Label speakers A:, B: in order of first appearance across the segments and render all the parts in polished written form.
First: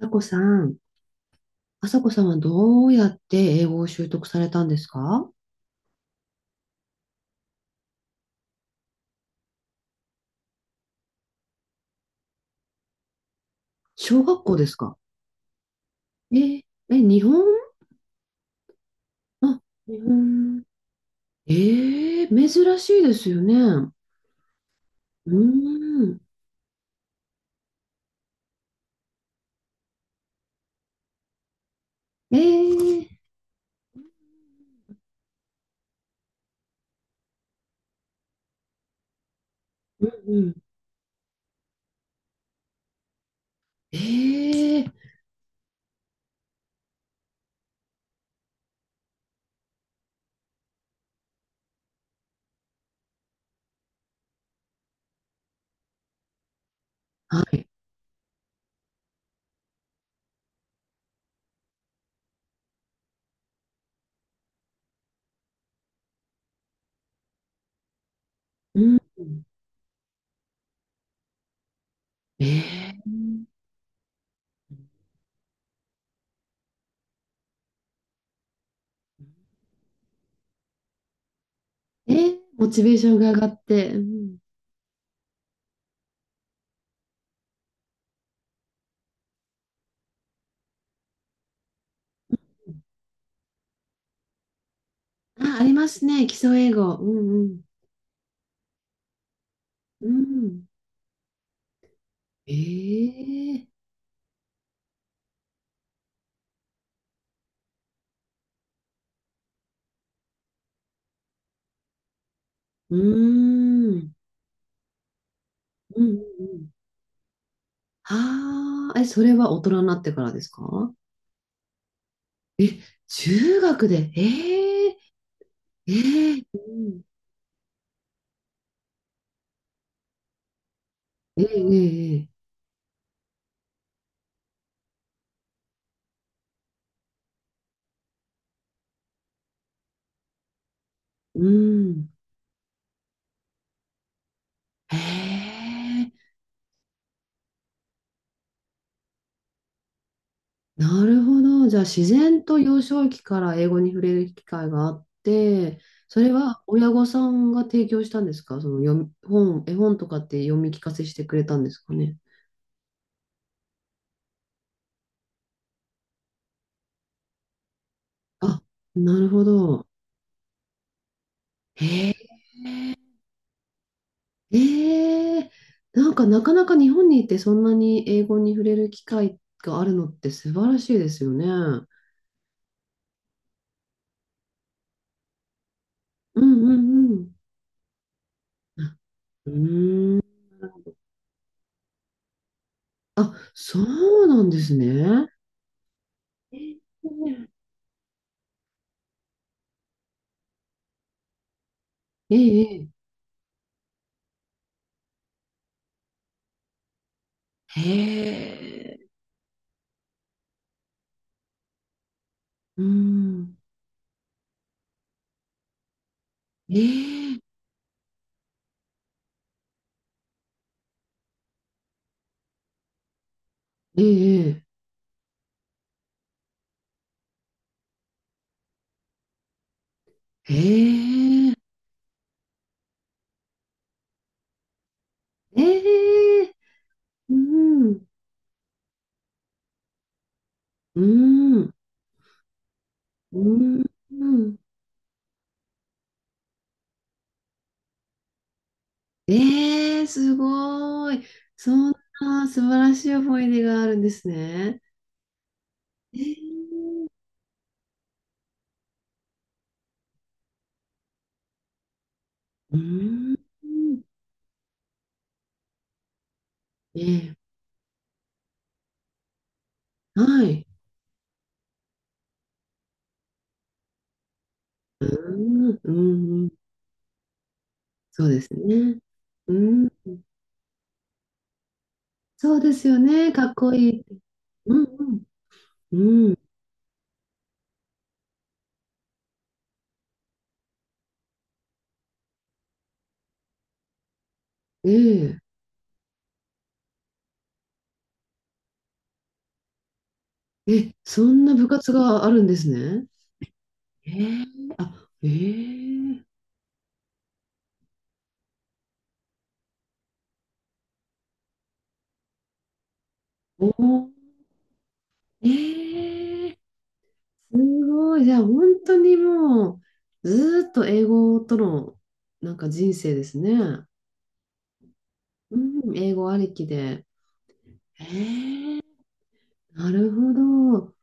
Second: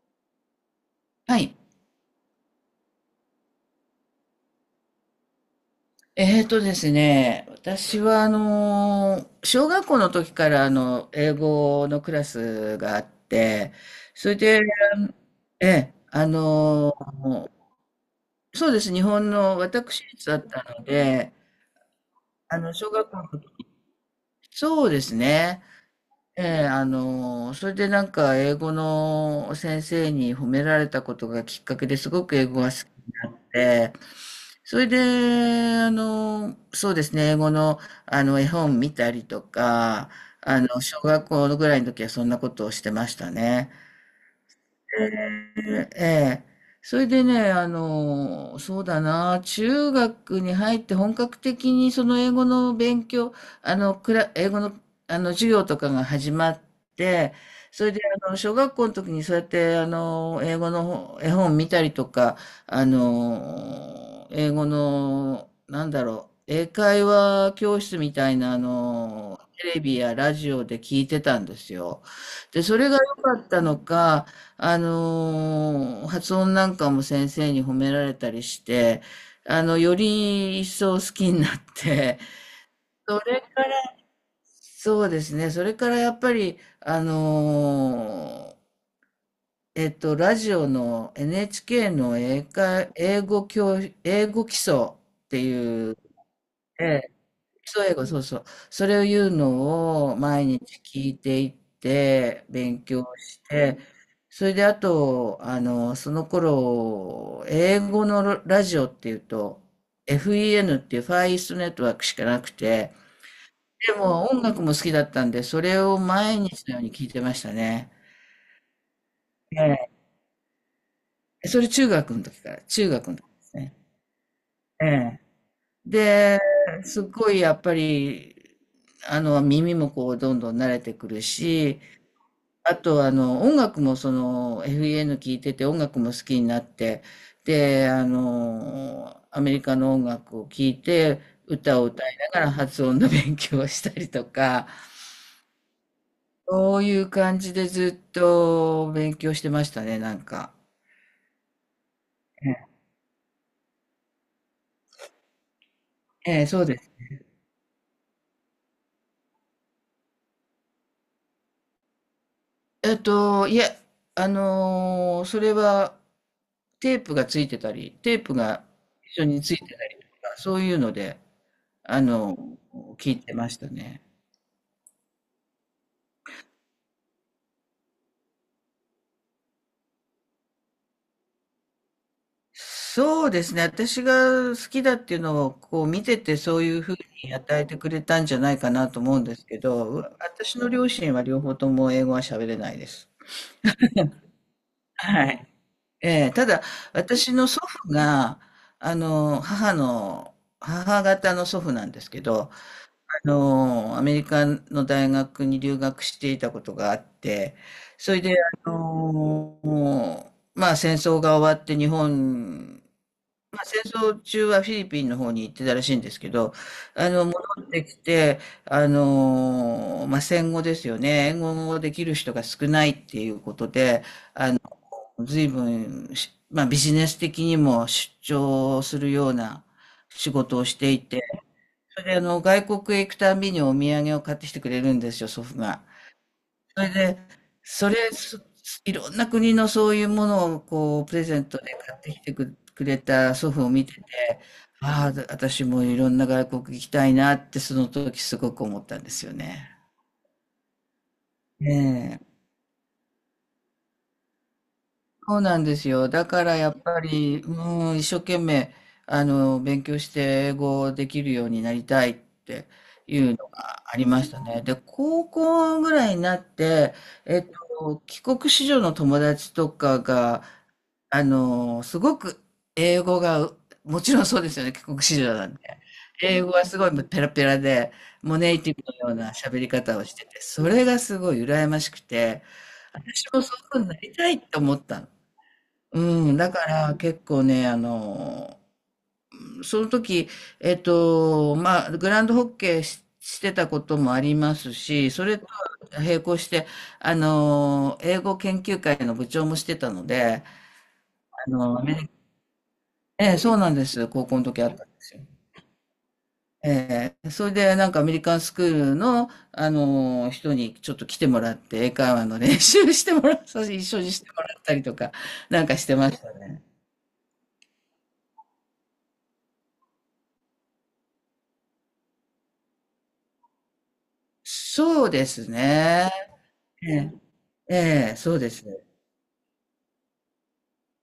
A: さこさん、
B: はい。
A: あさこさんはどうやって英語を習得されたんですか？
B: えーとですね、私は小学校の時から英語のクラスがあって、
A: 小
B: それ
A: 学校
B: で、
A: ですか？
B: ええ、
A: えー、え、日本？
B: そうです、日本の
A: あ、日
B: 私立だった
A: 本。
B: ので、
A: え珍
B: 小
A: しい
B: 学
A: で
B: 校の
A: すよ
B: 時、
A: ね。う
B: そうです
A: ー
B: ね、
A: ん。
B: ええ、それでなんか英語の先生に褒められたことがきっかけですごく
A: え
B: 英語が好
A: ー、
B: きで、それで、そうですね、英語の、絵本見たりと
A: う
B: か、
A: んうん。
B: 小学校ぐらいの時はそんなことをしてましたね。
A: えー。
B: ええ。それでね、そうだな、中学に入って本格的にその英語の勉強、英語の、授業とかが始まって、
A: はい。
B: それで、小学校の時にそうやって、英語の絵本見たりとか、英語の、なんだろう、英会話教室みたいな、
A: うん。
B: テレビやラジオで聞いてたんですよ。
A: え
B: で、それが
A: ー。
B: 良かったのか、発音なんかも先生に褒められたりして、より一層好きになって、
A: モチベーション
B: そ
A: が上
B: れ
A: が
B: か
A: って。
B: ら、
A: うん。
B: そうですね、それからやっぱり、ラジオの NHK の英会、英語教、英語基礎って
A: あ、ありま
B: いう、
A: すね。基礎英語。うんうん。
B: そう、英語、そうそう。それを言うの
A: う
B: を毎
A: ん。
B: 日聞いていって、
A: え
B: 勉強し
A: ー。
B: て、それであと、その頃、英語のラジオっていうと、FEN っていうファーイーストネットワークしかなくて、
A: う
B: で
A: ーん。
B: も音楽も好きだったんで、それを
A: うんうん
B: 毎
A: う
B: 日
A: ん。
B: のように聞いてましたね。
A: ああ、え、それは大人にな
B: え
A: ってからですか？
B: え。それ中学の時から、
A: え、
B: 中学の時です
A: 中
B: ね。
A: 学で、え
B: え
A: え。
B: え。
A: え
B: で、
A: えうん。
B: すっごいやっぱり、耳もこう、どんどん慣れてくる
A: え
B: し、
A: えええ。
B: あと、音楽もその FEN 聴いてて音楽も好きになって、で、アメリカの音楽を聴いて
A: う
B: 歌を
A: ん。
B: 歌いながら発音の勉強をしたりとか、
A: へえ。
B: そういう感じでずっと勉強してましたね、なんか。
A: なるほど。じゃあ、自然と
B: え
A: 幼少期から英語に触れる機会があって、それ
B: え、ええそ
A: は
B: うで
A: 親
B: す。
A: 御さんが提供したんですか？その読み、本、絵本とかって読み聞かせしてくれたんですかね。
B: いや、それはテープがついてたり、テープ
A: あ、
B: が
A: な
B: 一緒
A: る
B: に
A: ほ
B: ついて
A: ど。
B: たりとか、そういうので、あ
A: へ
B: の、聞いてましたね。
A: ええ。なんかなかなか日本にいてそんなに英語に触れる機会があるのって素晴らしいですよね。うん
B: そうですね。私が好きだっていうのをこう見てて
A: う
B: そういうふう
A: ん
B: に与えてくれたんじゃないかなと思うんです
A: うん。う
B: けど、
A: ーん。
B: 私の両親は両方とも英語は喋れないです。
A: あ、そうなんですね。
B: はい。ええ、ただ
A: え
B: 私
A: え
B: の祖父が、あの、母の、母方の祖父なんですけど、
A: ええ。
B: アメリカの大学に留学していたことがあって、
A: へ
B: それで、
A: え。
B: もうまあ戦争が終わって日本
A: うん。
B: まあ戦争中はフィリピンの方に行ってたらしいんですけど、
A: え
B: 戻
A: え
B: ってきて、まあ、戦後ですよね。英語をできる人が少ないっていうこと
A: え
B: で、
A: え
B: 随分まあ、ビジネス的にも出張するような仕事をしていて、
A: え
B: それで外国へ行くたびにお土産を買ってきてくれるんですよ、祖父
A: え
B: が。
A: ええ。
B: それで、
A: う
B: それ、
A: ん。
B: そいろんな国のそういうものを
A: う
B: こうプレゼント
A: ん。
B: で買ってきてくれた
A: う
B: 祖父を
A: ん。
B: 見てて、
A: うん。
B: ああ、私もいろんな外国行きたいなってその時すごく思ったんですよね。
A: ええ、すごい。そん
B: ねえ、
A: な素晴らしい思い出があるんですね。
B: そうなんですよ。だからやっ
A: ええ。
B: ぱり、うん、一生懸命、勉強して英語できるようになりたいって
A: う
B: い
A: ー
B: うの
A: ん。
B: がありましたね。で、高校ぐらいになって、
A: ええ。
B: えっ帰国子女の友達とかが、
A: はい。
B: すごく英語がもちろんそうですよね、帰国
A: うー
B: 子女なん
A: ん、
B: で。
A: うん、
B: 英
A: うん。
B: 語はすごいもうペラペラで、
A: そう
B: もう
A: です
B: ネイティブ
A: ね。
B: のような
A: う
B: 喋り
A: ん、
B: 方をしてて、それがすごい羨ましくて、
A: そうですよね。
B: 私も
A: か
B: そ
A: っ
B: ういう
A: こ
B: ふう
A: い
B: にな
A: い。
B: りたいって思
A: う
B: ったの。
A: ん、うん、う
B: うん、
A: ん。
B: だから結構ね、あの、その時、えっと、まあ、グランドホッケーしてたこともありますし、それ
A: え
B: と並行して、英語研究会の部長もしてたので、
A: ええ、そん
B: あ
A: な部
B: の、ア
A: 活
B: メ
A: があるんですね。
B: ええ、そうなんです。
A: え
B: 高校の
A: え、
B: 時あったんで
A: あ、
B: すよ。
A: ええ。
B: ええ、それでなんかアメリカンスクールの、人にちょっと来てもらって、英会話の練習してもらった、
A: お
B: 一緒
A: ー。
B: にしてもらったりとか、なんかしてました
A: ええ。
B: ね。
A: すごい。じゃあ、本当にもう、ずーっと英語との、なんか人生ですね。
B: そうです
A: うん、
B: ね。
A: 英語ありき
B: え
A: で。
B: え、え
A: え
B: え、そうで
A: ー。
B: すね。
A: なるほど。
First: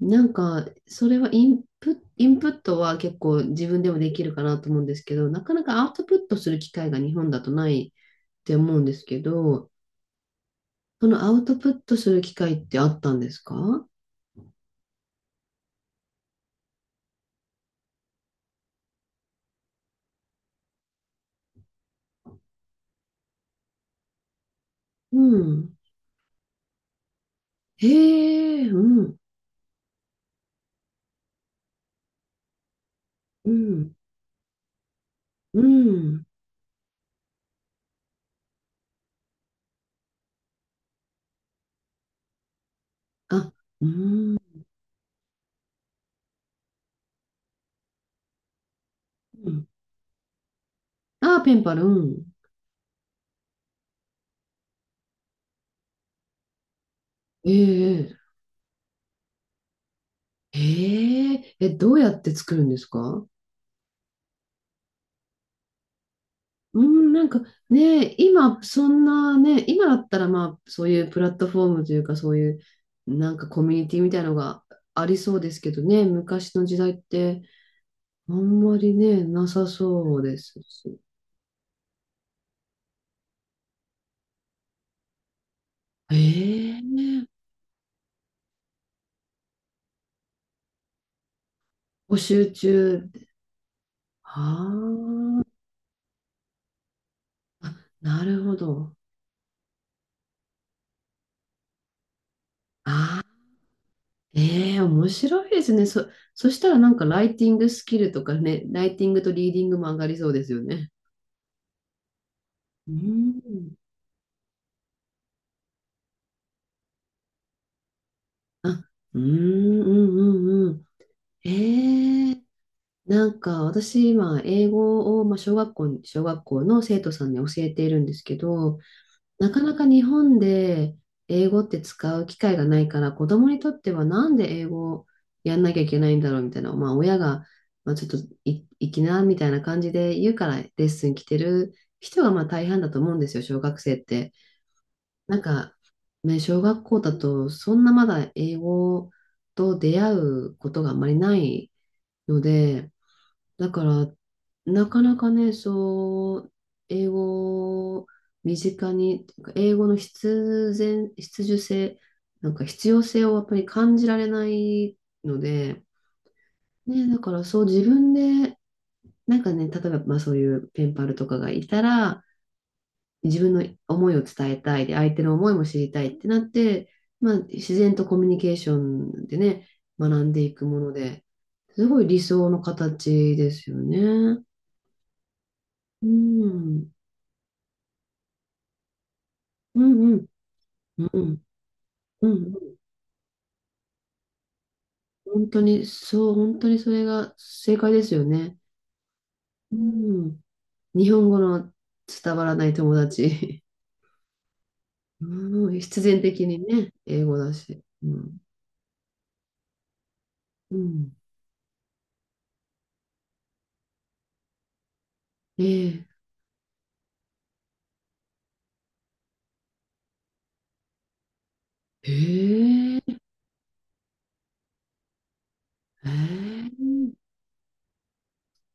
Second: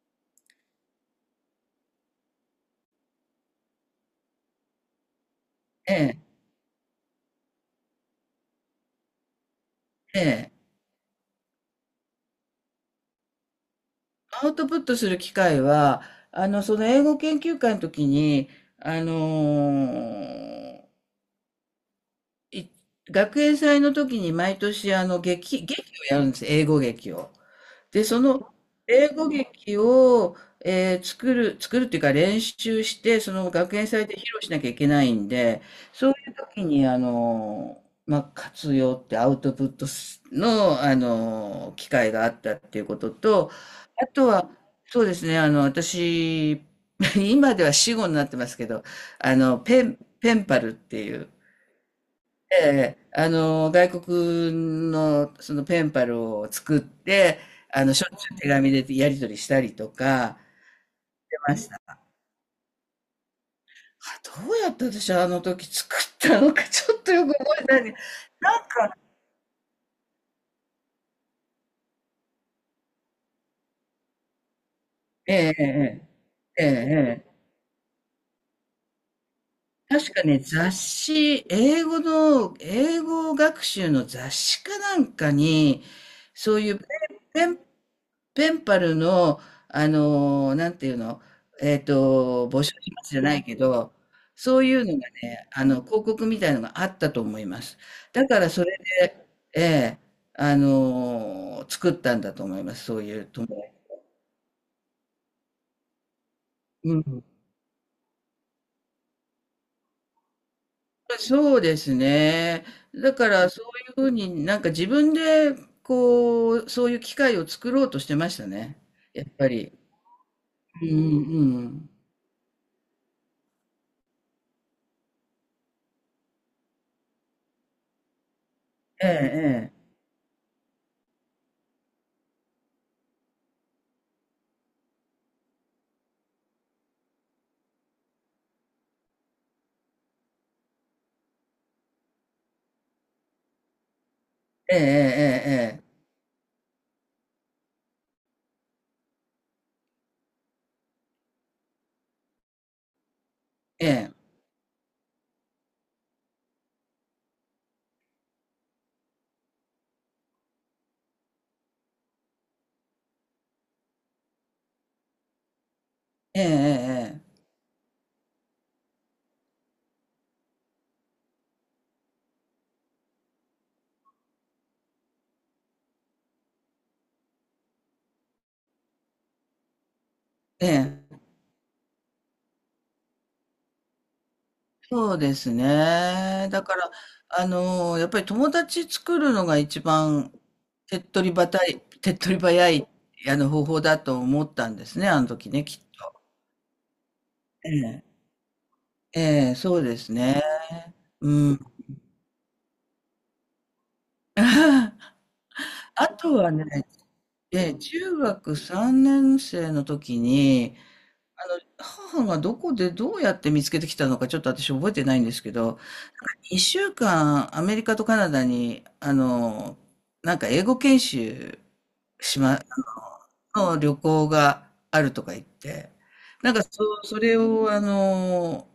A: なんか、それはインプットは結構自分でもできるかなと思うんですけど、なかなかアウ
B: え
A: トプ
B: え、
A: ットする機会が日本だとないって思うんですけど、
B: ええ。
A: そのアウトプットする機会ってあったんですか？
B: アウトプットする機会は、その英語研究会の時に、あの、い学園祭の時に毎年、
A: うん。
B: 劇をやるんです。英語劇を。
A: へ
B: で、その
A: え。う
B: 英
A: ん、
B: 語劇を、作るっていうか練習して、その
A: う
B: 学園
A: ん、
B: 祭で披露しなきゃいけないん
A: う
B: で、そうい
A: ん。
B: う時に、まあ、活用ってアウトプットすの、機会があったっていうことと、
A: あ、う
B: あと
A: ん。
B: は、そうですね、私、今では死語になってますけど、ペンパルっていう、
A: ああ、ペンパル、うん。
B: ええ、外国のそのペンパルを作って、しょっ
A: え
B: ち
A: え
B: ゅう手紙でやり取りしたりとかし
A: え
B: て
A: え
B: まし
A: え、ど
B: た。
A: うやって作るんですか？
B: あ、どうやって私あの時作ったのか
A: う
B: ちょっ
A: ん、
B: と
A: な
B: よ
A: ん
B: く
A: か
B: 覚えてないんで、
A: ね、
B: な
A: 今、
B: ん
A: そ
B: か
A: んなね、今だったら、まあ、そういうプラットフォームというか、そういう、なんかコミュニティみたいなのがありそ
B: え
A: うで
B: え
A: す
B: ええ
A: けどね、昔
B: ええ。
A: の
B: ええ
A: 時代っ
B: ええ。
A: て、あんまりね、なさ
B: 確
A: そう
B: か
A: で
B: ね、
A: す
B: 雑
A: し。
B: 誌、英語の英語学習の雑誌かなんかに、そういうン
A: ええ。
B: ペンペンパルの、なんていうの、
A: 募集
B: 募集します
A: 中。
B: じゃないけど、
A: あ
B: そういうのがね、広告みたいのがあったと思いま
A: あ、
B: す。
A: な
B: だか
A: る
B: ら
A: ほ
B: それ
A: ど。
B: で、ええ、作ったんだと思います、そうい
A: あ
B: う
A: あ。
B: とも。
A: ええ、面白いですね。そしたらな
B: う
A: んかラ
B: ん。
A: イティングスキルとかね、ライティングとリーディングも上がりそうですよね。
B: そうですね。
A: う
B: だからそう
A: ん。
B: いうふうになんか自分で、こう、そういう機会を作ろうとしてましたね。
A: あ、う
B: やっぱり。
A: ん、うん、うん、う
B: う
A: ん。
B: んうんうん。
A: ええ、なんか私今、英語を、まあ、小学校に、小学校の生徒さんに教えているんですけど、
B: え
A: なか
B: え、
A: なか日本で英語って使う機会がないから、子供にとってはなんで英語をやんなきゃいけないんだろうみたいな、まあ親が、まあ、ちょっとい行きなみたいな感じで言うからレッスン来てる人がまあ大半だと思うんですよ、小学生って。
B: ええ、
A: なんか、
B: ええ、
A: ね、小学校だとそんなまだ英語と出会うことがあんまりないので、だか
B: ええ、ええ。ええ
A: ら、
B: え
A: なかなかね、そう、英語を身近に、英語の必然、必需性、なんか必要性をやっぱり感じられないので、ね、だ
B: え
A: か
B: ええ
A: らそう自分で、なんかね、例えばまあそういうペンパルとかがいたら、自分の思いを伝えたいで、相手の思いも知りたいってなって、まあ自然とコミュニケーションでね、学んでいく
B: えええ。
A: もの
B: ええ。
A: で、すごい理想の形ですよね。
B: そうです
A: う
B: ね。だか
A: ん、
B: ら、やっぱり友達作るのが
A: う
B: 一
A: ん、うん、
B: 番
A: うん、うん、
B: 手っ取り早い、方法だと思ったんですね、あの
A: 本
B: 時
A: 当
B: ね、きっ
A: に、
B: と。
A: そう、本当にそれが
B: え
A: 正解です
B: え。
A: よね。
B: ええ、
A: う
B: そうです
A: ん、
B: ね。
A: 日本語
B: うん。
A: の伝わらない友達。うん、必
B: あ
A: 然
B: と
A: 的
B: は
A: に
B: ね、
A: ね、英語だ
B: ええ、
A: し。う
B: 中
A: ん、
B: 学3年生の時
A: う
B: に、
A: ん、
B: 母がどこでどうやって見つけてきたのかちょっと私覚えてないんですけ
A: え
B: ど、
A: え、
B: 一週間、アメリカとカナダに、なんか英語研修しま、
A: ええ、
B: の旅行があるとか言って、
A: え
B: なんか
A: え、
B: そう、それを、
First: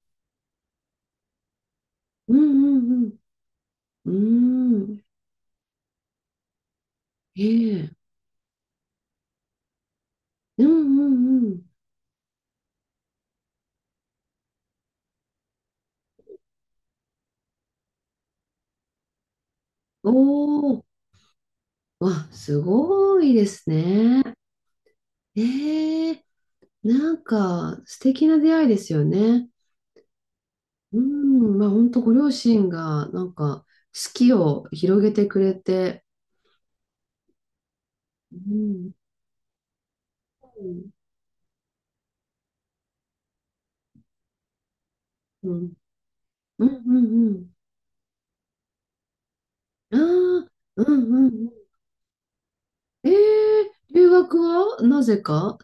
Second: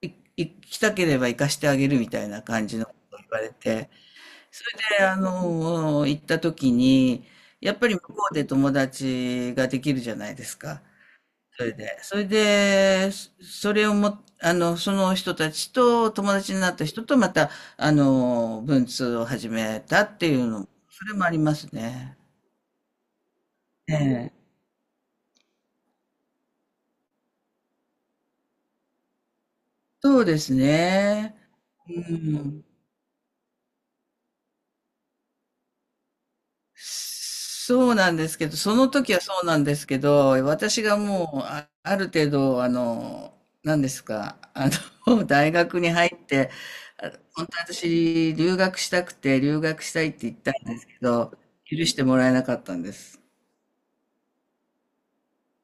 B: い行きたければ行かしてあげるみたい
A: うん、
B: な感じ
A: う
B: のこと
A: ん、
B: を言われて、
A: う
B: そ
A: ん、う
B: れ
A: ん、
B: で、行った時に、
A: え
B: やっぱ
A: え、
B: り向こうで友達ができるじゃないです
A: うん、
B: か。
A: うん、うん、
B: それで、それをも、その人たちと、友達になった人と、また、文通を始めた
A: お
B: っていうの
A: お。
B: それもありますね。
A: わ、すごいです
B: え
A: ね。
B: え。
A: ええ、なんか素敵な出会いですよね。
B: そうです
A: う
B: ね。
A: ん、まあ本
B: う
A: 当ご両
B: ん。
A: 親がなんか好きを広げてくれて、
B: そうなんで
A: う
B: すけど、その
A: ん、
B: 時はそうなんですけど、
A: う
B: 私
A: ん、
B: がもう、あ、ある程度、何ですか、
A: う
B: 大
A: ん、
B: 学に入って、
A: う
B: 本
A: ん、
B: 当は私、留学したくて、留学したいって言っ
A: うん、ああ、
B: たんで
A: う
B: すけ
A: ん、うん、う
B: ど、
A: ん。
B: 許してもらえなかったんで
A: え
B: す。
A: え、留学はなぜか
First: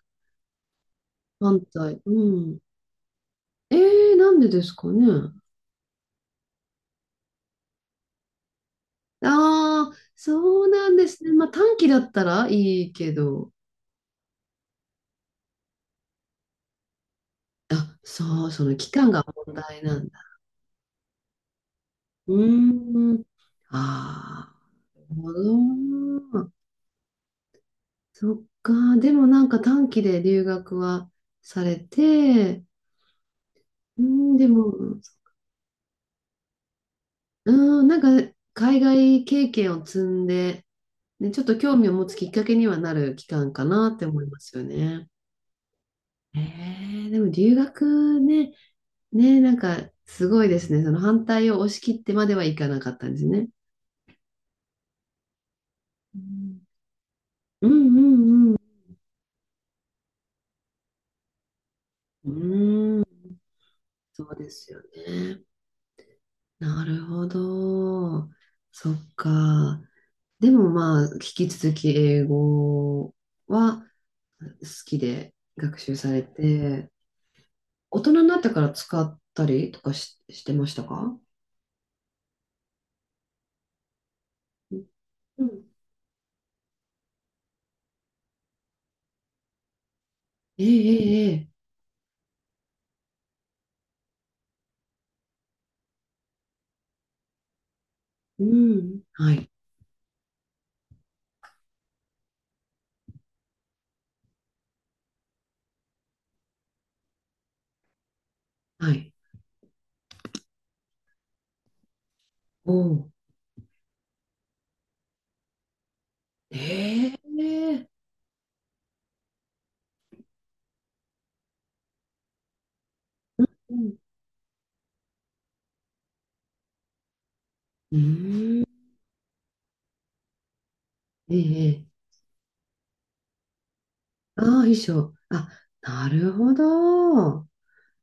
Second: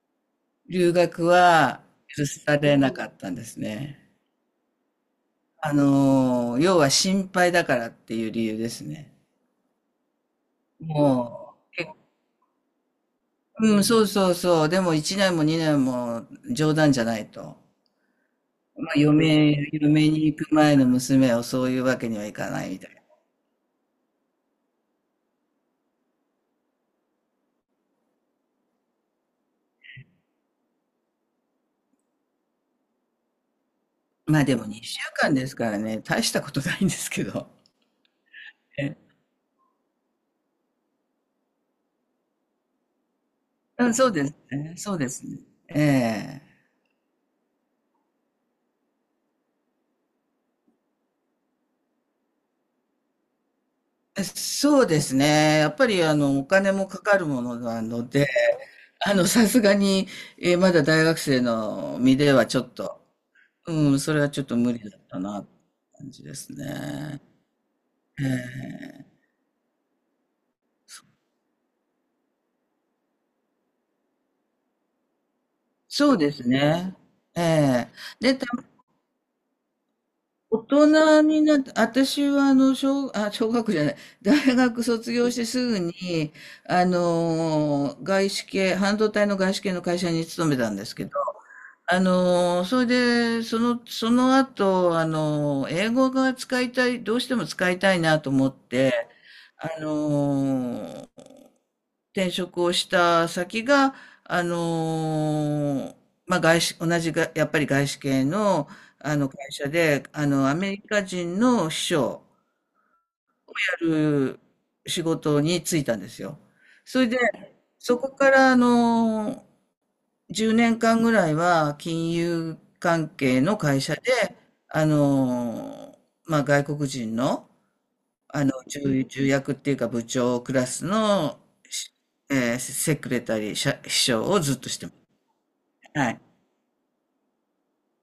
B: 留学
A: 反
B: は
A: 対。う
B: 許さ
A: ん。
B: れなかったんです
A: え
B: ね。
A: え、なんでですかね。
B: 要は心配だからっていう理由ですね。
A: ああ、そうなんですね。まあ
B: も
A: 短
B: う、
A: 期だったらいいけど、
B: うん、そうそうそう。でも1年も2年も冗談じゃないと。
A: あ、そう、その期
B: まあ、
A: 間が問題なん
B: 嫁
A: だ。
B: に行く前の娘をそういうわけにはい
A: う
B: かないみたいな。
A: ーん、ああ、なるほど。そっか。でもなんか短期で留学はされて、うん、
B: まあ
A: で
B: でも
A: も、
B: 2週間ですからね、大したことないんですけど。
A: うん、なんか海
B: え
A: 外経験を積んで、ね、ちょっと興味を持つきっかけにはなる期間か
B: う
A: な
B: ん、
A: って
B: そう
A: 思
B: で
A: い
B: す
A: ますよ
B: ね。そう
A: ね。
B: ですね。
A: え
B: え
A: でも留学ね、ね、なんかすごいですね。その反対を押し切ってまではいかなかったんですね。
B: え。そうですね。やっぱり
A: う
B: お
A: ん
B: 金もかかるもの
A: うん
B: なので、
A: うん
B: さすがに、まだ大学生の身
A: う
B: ではちょっ
A: ん。
B: と、
A: うーん、
B: うん、それ
A: そ
B: は
A: う
B: ちょっ
A: で
B: と
A: す
B: 無
A: よ
B: 理だったな、
A: ね。
B: って感じです
A: なる
B: ね。
A: ほ
B: え
A: ど。そっ
B: え。
A: か。でもまあ、引き続き英語は好きで学習さ
B: そう
A: れ
B: です
A: て、
B: ね。ええ。
A: 大人に
B: で、
A: なってから使ったりとかし、して
B: 大
A: ましたか？
B: 人になって、私は小学じゃない、大学卒業し
A: う
B: てす
A: ん。
B: ぐに、外資系、半導体の外資系の会社に勤め
A: ええ
B: たんですけど、
A: ええええ。
B: それで、その後、英語が使いたい、どうしても使いたいなと
A: う
B: 思っ
A: ん。
B: て、
A: はい。
B: あのー、転職をした先が、あのーまあ、外資、同じが、やっぱり外資系の、
A: はい。
B: あの会社で、アメリカ人の秘書を
A: おお。
B: やる仕事に就いたんですよ。それ
A: え
B: で、
A: え。
B: そこから、10年間ぐらいは金融関係の
A: う
B: 会社
A: ん。
B: で、あのーまあ、外国人の、
A: うーん。
B: 重役っていうか部長クラス
A: え
B: の
A: え
B: し、
A: ええ。
B: えーセクレタリー、社秘書を
A: ああ
B: ずっと
A: ー、衣
B: してます。
A: 装。あ、な
B: はい。
A: るほど。